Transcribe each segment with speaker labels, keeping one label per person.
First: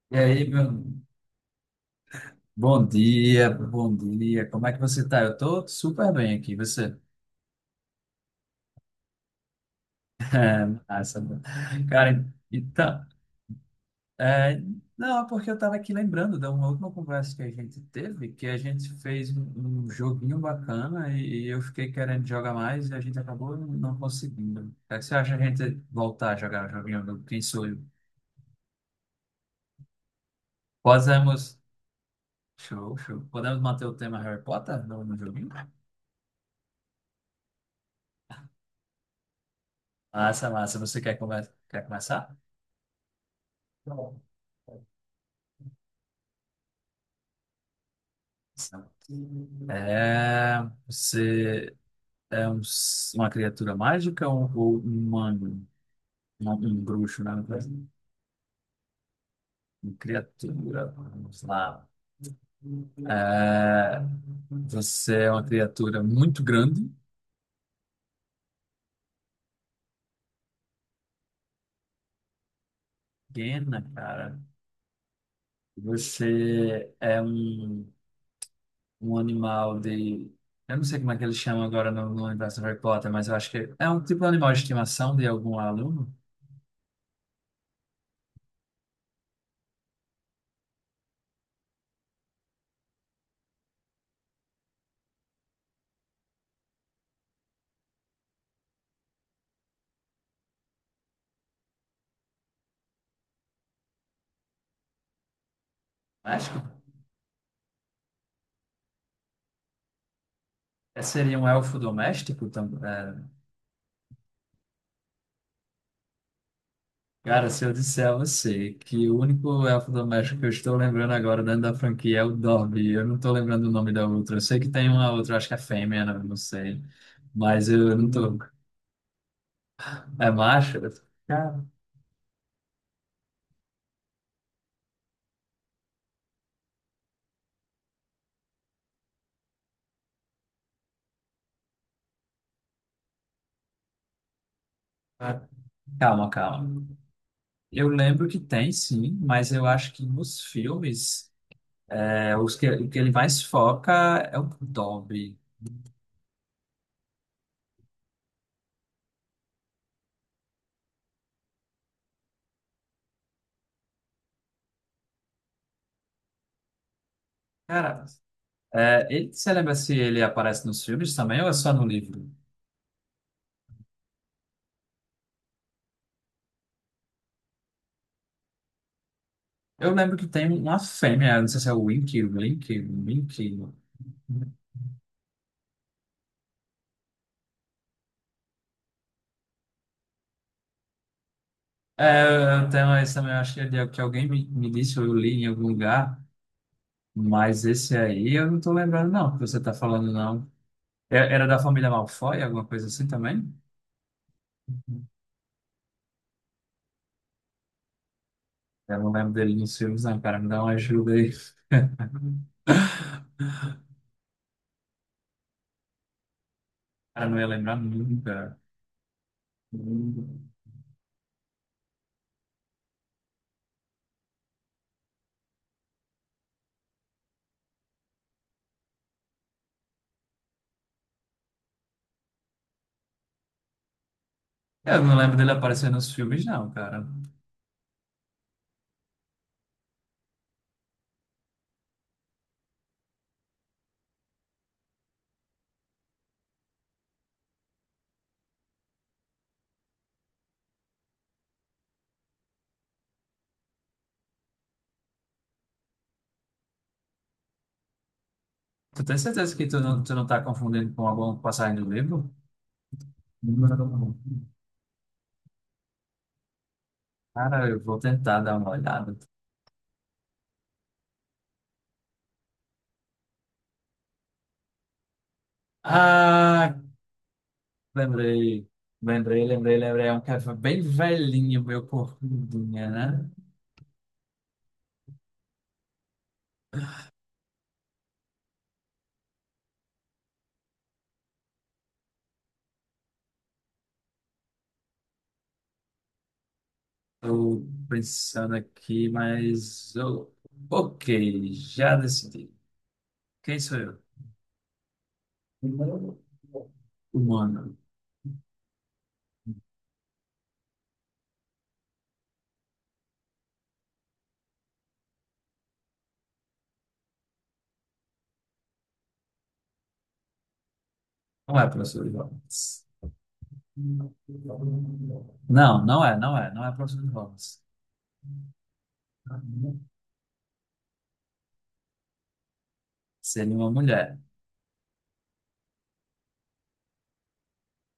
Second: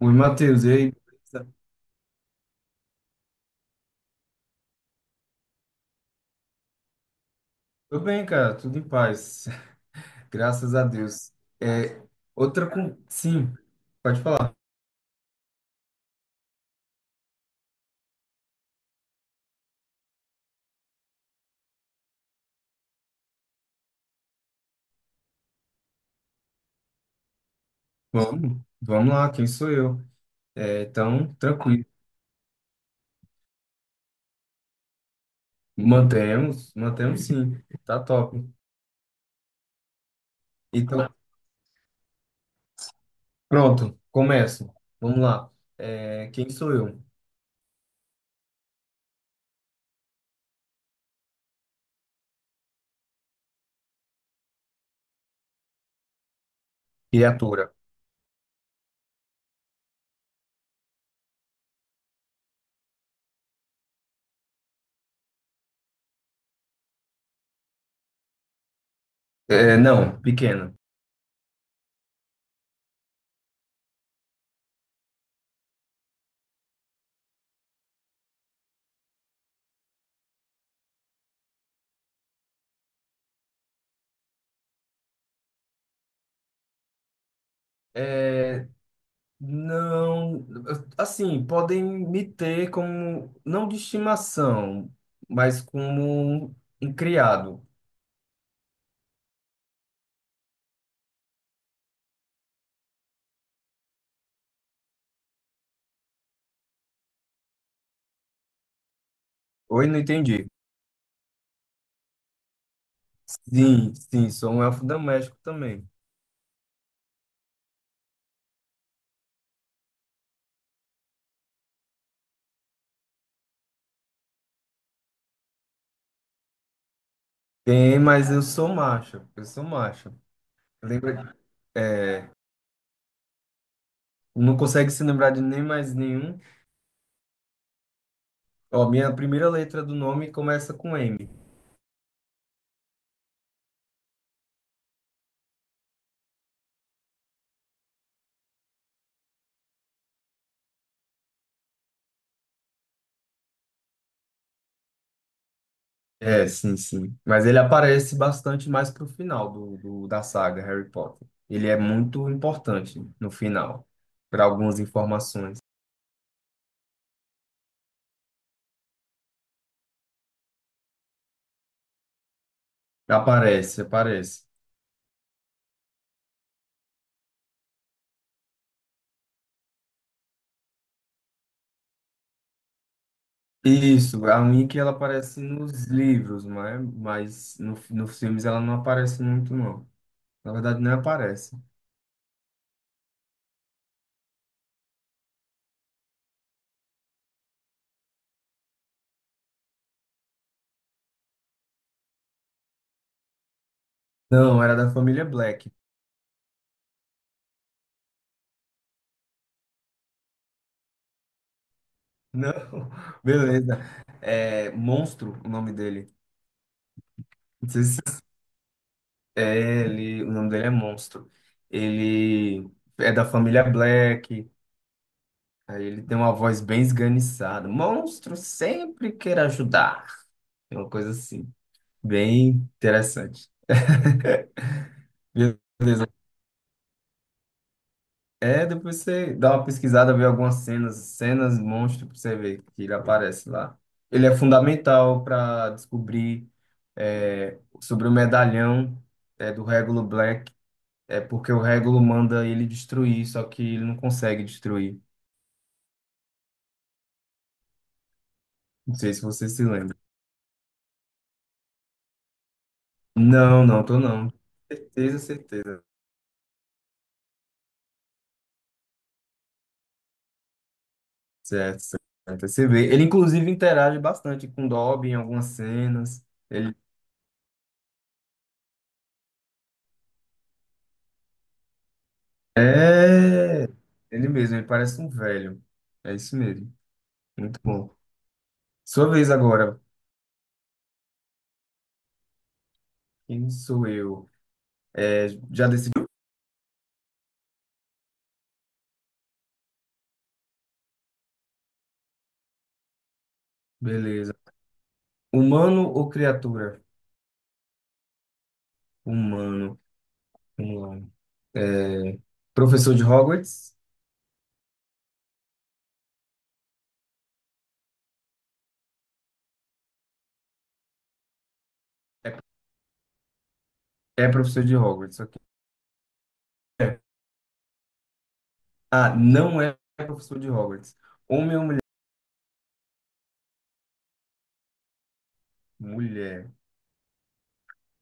Speaker 1: Oi,
Speaker 2: E aí,
Speaker 1: Matheus,
Speaker 2: meu...
Speaker 1: e aí? Beleza?
Speaker 2: Bom dia, bom dia. Como é que você tá? Eu tô super bem aqui. Você?
Speaker 1: Tô bem, cara, tudo em paz,
Speaker 2: É,
Speaker 1: graças a
Speaker 2: massa.
Speaker 1: Deus. É,
Speaker 2: Cara, então,
Speaker 1: Sim, pode falar.
Speaker 2: é, não, é porque eu tava aqui lembrando da uma última conversa que a gente teve, que a gente fez um joguinho bacana e eu fiquei querendo jogar mais e a gente acabou não conseguindo. O que você acha a gente voltar a jogar o joguinho do Quem Sou Eu?
Speaker 1: Vamos, vamos lá, quem sou eu? É, então,
Speaker 2: Podemos.
Speaker 1: tranquilo.
Speaker 2: Show, show. Podemos manter o tema Harry Potter no joguinho?
Speaker 1: Mantemos, mantemos sim, tá top.
Speaker 2: Massa, massa. Você
Speaker 1: Então,
Speaker 2: quer, quer começar?
Speaker 1: pronto, começo. Vamos lá. É, quem sou eu?
Speaker 2: É, você é uma criatura mágica ou um humano? Um bruxo, né?
Speaker 1: Criatura.
Speaker 2: Uma criatura, vamos lá. É, você é uma criatura muito grande,
Speaker 1: É, não, pequena.
Speaker 2: pequena, cara. Você é um animal de. Eu não sei como é que eles chamam agora no universo do Harry Potter, mas eu acho que é um tipo de animal de estimação de algum aluno.
Speaker 1: É, não, assim, podem me ter como, não de estimação, mas como um criado.
Speaker 2: Acho.
Speaker 1: Oi, não entendi.
Speaker 2: É, seria um elfo doméstico também? É.
Speaker 1: Sim, sim, sou um elfo doméstico também.
Speaker 2: Cara, se eu disser a você que o único elfo doméstico que eu estou lembrando agora dentro da franquia é o Dobby, eu não estou lembrando o nome da outra. Eu sei que tem uma outra, acho que é fêmea, né? Não sei. Mas eu
Speaker 1: Tem,
Speaker 2: não
Speaker 1: mas
Speaker 2: tô.
Speaker 1: eu sou macho, eu sou macho.
Speaker 2: É macho?
Speaker 1: Lembra,
Speaker 2: Cara,
Speaker 1: é, não consegue se lembrar de nem mais nenhum. Ó, minha primeira letra do nome começa com M.
Speaker 2: calma, calma. Eu lembro que tem sim, mas eu acho que nos filmes, é, o que ele mais foca é o Dobby.
Speaker 1: É, sim, sim. Mas ele aparece bastante mais pro final da saga Harry Potter. Ele é muito importante no final, para algumas informações.
Speaker 2: Cara, é, ele, você lembra se ele aparece nos filmes também ou é só no livro?
Speaker 1: Aparece, aparece.
Speaker 2: Eu lembro que tem uma fêmea, não sei se é o Wink, Link, Wink.
Speaker 1: Isso, a Mickey ela aparece nos livros, né? Mas nos filmes ela não aparece muito, não. Na verdade, não aparece.
Speaker 2: É, eu tenho esse também, eu acho que, que alguém me disse, ou eu li em algum lugar, mas esse aí eu não tô lembrando, não, que você tá falando, não. Era da família Malfoy, alguma coisa assim também?
Speaker 1: Não, era da família Black.
Speaker 2: Eu não lembro dele nos filmes, não, cara, me dá uma ajuda aí.
Speaker 1: Não, beleza. É Monstro o nome dele.
Speaker 2: Cara, não ia
Speaker 1: Não
Speaker 2: lembrar
Speaker 1: sei se
Speaker 2: nunca.
Speaker 1: É, ele, O nome dele é Monstro. Ele é da família Black. Aí ele tem uma voz bem esganiçada. Monstro sempre quer ajudar. É uma coisa assim, bem interessante.
Speaker 2: Eu não lembro dele
Speaker 1: Meu
Speaker 2: aparecer
Speaker 1: Deus.
Speaker 2: nos filmes, não, cara.
Speaker 1: É, depois você dá uma pesquisada, vê algumas cenas, cenas monstro, pra você ver que ele aparece lá. Ele é fundamental para descobrir sobre o medalhão do Regulo Black. É porque o Regulo manda ele destruir, só que ele não consegue destruir. Não
Speaker 2: Tu
Speaker 1: sei se
Speaker 2: tem
Speaker 1: você
Speaker 2: certeza
Speaker 1: se
Speaker 2: que
Speaker 1: lembra.
Speaker 2: tu não tá confundindo com alguma passagem do livro?
Speaker 1: Não, não, tô
Speaker 2: Não.
Speaker 1: não. Certeza, certeza.
Speaker 2: Cara, eu vou tentar dar uma olhada.
Speaker 1: Certo, certo. Você vê. Ele, inclusive, interage bastante com o Dobby em algumas cenas. Ele
Speaker 2: Ah, lembrei, lembrei, lembrei. É um cara bem velhinho, meu corcundinha, né?
Speaker 1: é... Ele mesmo, ele parece um velho. É isso mesmo. Muito bom. Sua vez agora. Quem sou eu? É, já decidiu?
Speaker 2: Tô pensando aqui, mas... eu- Ok, já decidi. Quem sou eu?
Speaker 1: Beleza. Humano ou criatura?
Speaker 2: Humano.
Speaker 1: Humano. Vamos lá. É, professor de Hogwarts?
Speaker 2: Não é professor de Hogwarts.
Speaker 1: É professor de Hogwarts, ok.
Speaker 2: Não é professor de Hogwarts.
Speaker 1: Ah, não é professor de Hogwarts. Homem ou mulher?
Speaker 2: Seria uma mulher.
Speaker 1: Mulher.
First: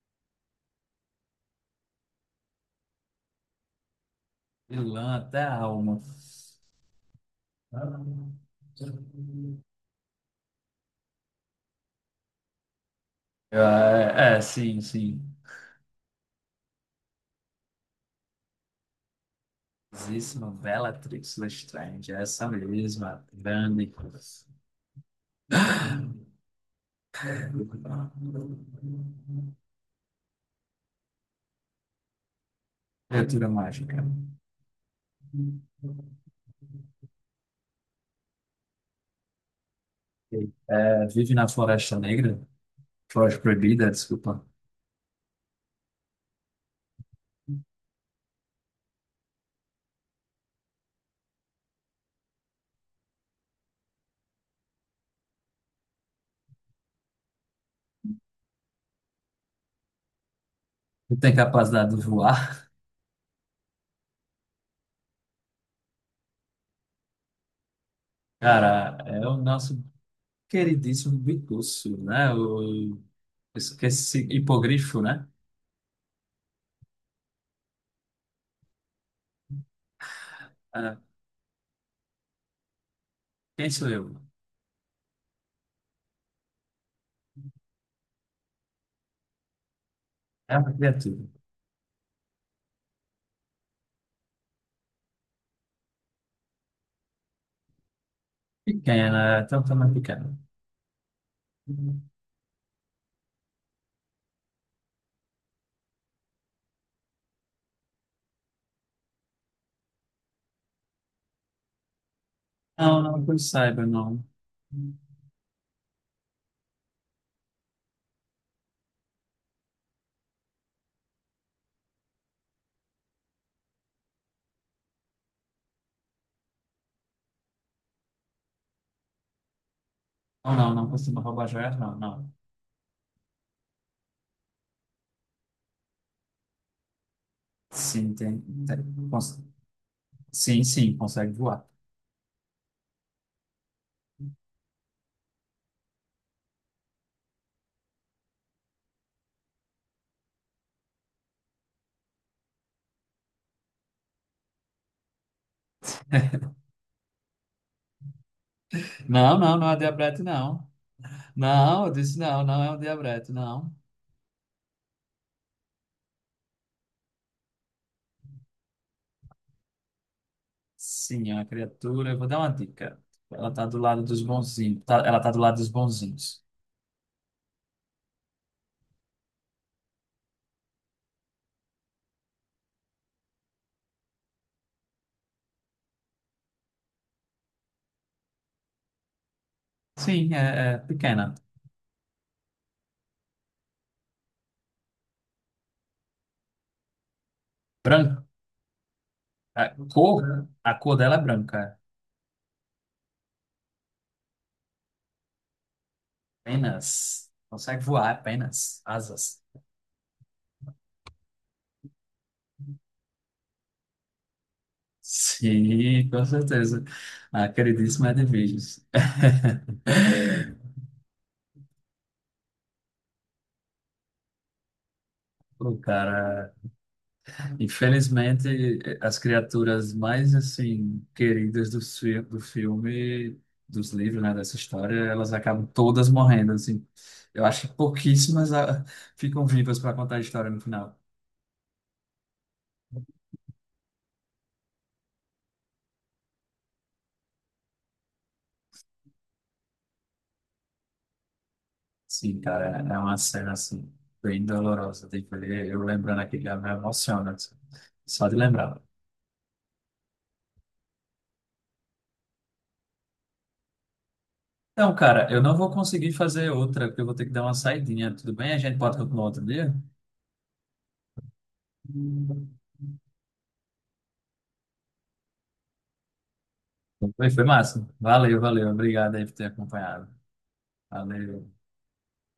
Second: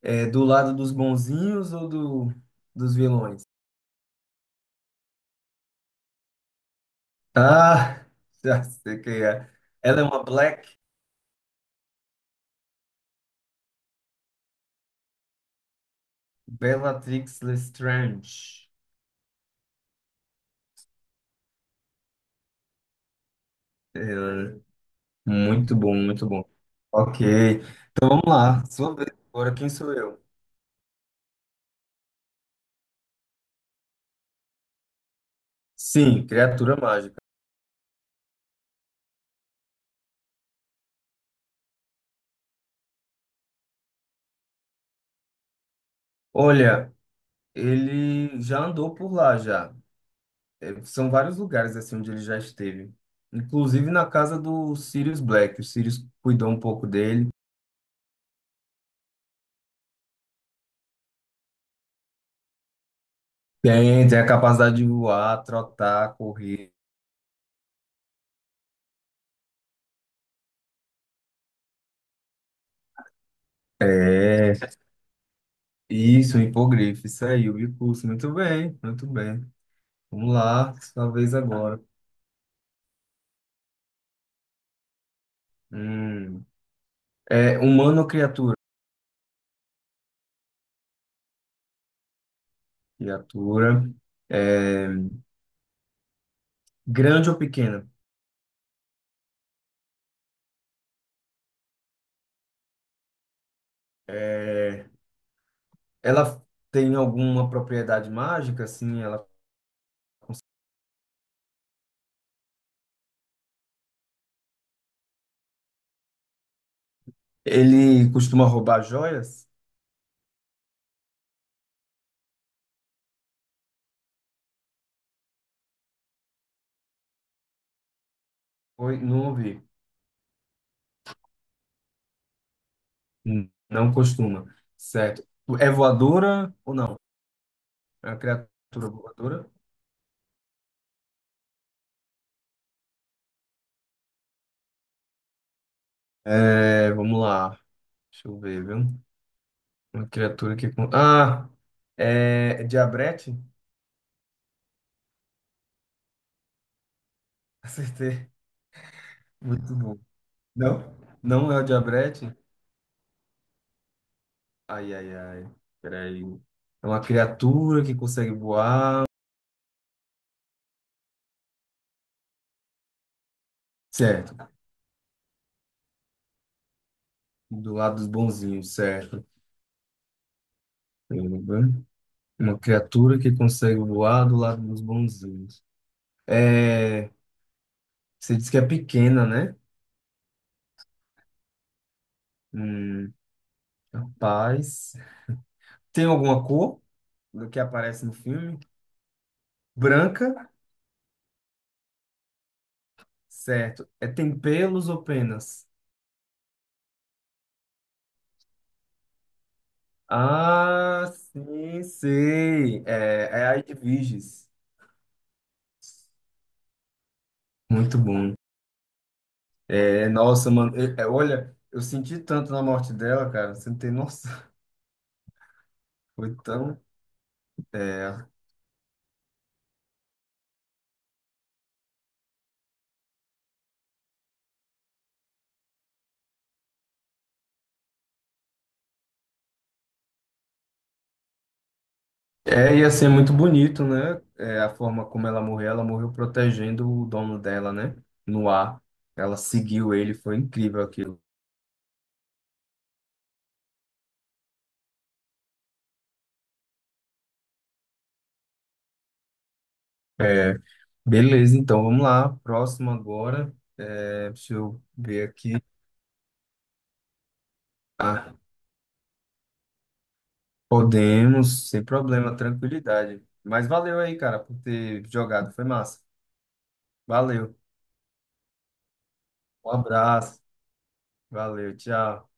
Speaker 1: É do lado dos bonzinhos ou dos vilões?
Speaker 2: Vilã até a alma.
Speaker 1: Ah, já sei quem é. Ela é uma Black.
Speaker 2: É, é, sim, sim.
Speaker 1: Bellatrix Lestrange.
Speaker 2: Exíssima Bellatrix Lestrange, é essa mesma, grande.
Speaker 1: É, muito bom, muito bom. Ok. Então vamos lá. Sua vez. Agora quem sou eu?
Speaker 2: Criatura mágica.
Speaker 1: Sim, criatura mágica.
Speaker 2: É, vive na Floresta Negra, Floresta Proibida, desculpa.
Speaker 1: Olha, ele já andou por lá já. São vários lugares assim onde ele já esteve. Inclusive na casa do Sirius Black. O Sirius cuidou um pouco dele.
Speaker 2: Não tem capacidade de voar.
Speaker 1: Tem a capacidade de voar, trotar, correr.
Speaker 2: Cara, é o nosso queridíssimo Bicurso, né?
Speaker 1: É,
Speaker 2: Hipogrifo, né?
Speaker 1: isso, um hipogrifo, isso aí, o bicurso. Muito bem, muito bem. Vamos lá,
Speaker 2: Ah,
Speaker 1: sua vez agora.
Speaker 2: quem sou eu?
Speaker 1: Hum. É humano ou criatura?
Speaker 2: É uma criatura.
Speaker 1: Criatura. É, grande ou pequena?
Speaker 2: Pequena, é, até o tamanho pequeno. Não,
Speaker 1: É, ela tem alguma propriedade mágica, assim?
Speaker 2: não que eu saiba, não.
Speaker 1: Ele costuma roubar joias? Oi, não ouvi.
Speaker 2: Não, não, não costuma roubar joias, não, não.
Speaker 1: Não costuma. Certo. É voadora ou não? É
Speaker 2: Sim,
Speaker 1: uma criatura
Speaker 2: tem- cons-
Speaker 1: voadora?
Speaker 2: sim, sim, consegue voar.
Speaker 1: É, vamos lá. Deixa eu ver, viu? Uma criatura que. Com- Ah! É diabrete? Acertei.
Speaker 2: Não, não, não
Speaker 1: Muito
Speaker 2: é
Speaker 1: bom.
Speaker 2: diabrete, não.
Speaker 1: Não? Não é o
Speaker 2: Não, eu disse
Speaker 1: diabrete?
Speaker 2: não, não é um diabrete, não.
Speaker 1: Ai, ai, ai. Peraí. É uma criatura que consegue voar.
Speaker 2: Sim, é uma criatura. Eu vou dar uma dica. Ela tá do lado dos
Speaker 1: Certo.
Speaker 2: bonzinhos. Ela tá do lado dos bonzinhos.
Speaker 1: Do lado dos bonzinhos, certo. Uma criatura que consegue voar do lado dos bonzinhos. É. Você disse que é pequena, né?
Speaker 2: Sim, é, é pequena.
Speaker 1: Hum, rapaz. Tem alguma cor do que aparece no
Speaker 2: Branca.
Speaker 1: filme?
Speaker 2: A
Speaker 1: Branca,
Speaker 2: a cor dela é branca.
Speaker 1: certo. É, tem pelos ou penas?
Speaker 2: Apenas. Consegue voar, é apenas. Asas.
Speaker 1: Ah, sim, sei. É a de Virgis.
Speaker 2: Sim, com certeza. A
Speaker 1: Muito
Speaker 2: queridíssima Ed
Speaker 1: bom.
Speaker 2: Vigils.
Speaker 1: É, nossa, mano. Olha, eu senti tanto na morte dela, cara. Você não tem noção.
Speaker 2: O
Speaker 1: Foi
Speaker 2: cara,
Speaker 1: tão. é,
Speaker 2: infelizmente, as criaturas mais assim queridas do, do filme, dos livros, né, dessa história, elas acabam todas morrendo, assim. Eu acho que pouquíssimas ficam vivas para contar a história no final.
Speaker 1: Ia ser muito bonito, né? É, a forma como ela morreu protegendo o dono dela, né? No ar. Ela seguiu ele, foi incrível aquilo.
Speaker 2: Sim, cara, é uma cena assim bem dolorosa. Tem que ver, eu lembrando aqui já me emociona, assim, só de lembrar.
Speaker 1: É, beleza, então vamos lá. Próximo agora. É, deixa eu
Speaker 2: Então,
Speaker 1: ver
Speaker 2: cara, eu
Speaker 1: aqui.
Speaker 2: não vou conseguir fazer outra, porque eu vou ter que dar uma saidinha. Tudo
Speaker 1: Ah,
Speaker 2: bem? A gente pode continuar outro dia?
Speaker 1: podemos, sem problema, tranquilidade. Mas valeu aí, cara, por ter jogado. Foi massa.
Speaker 2: Foi, foi
Speaker 1: Valeu.
Speaker 2: massa. Valeu, valeu. Obrigado aí por ter
Speaker 1: Um
Speaker 2: acompanhado.
Speaker 1: abraço.
Speaker 2: Valeu.
Speaker 1: Valeu, tchau.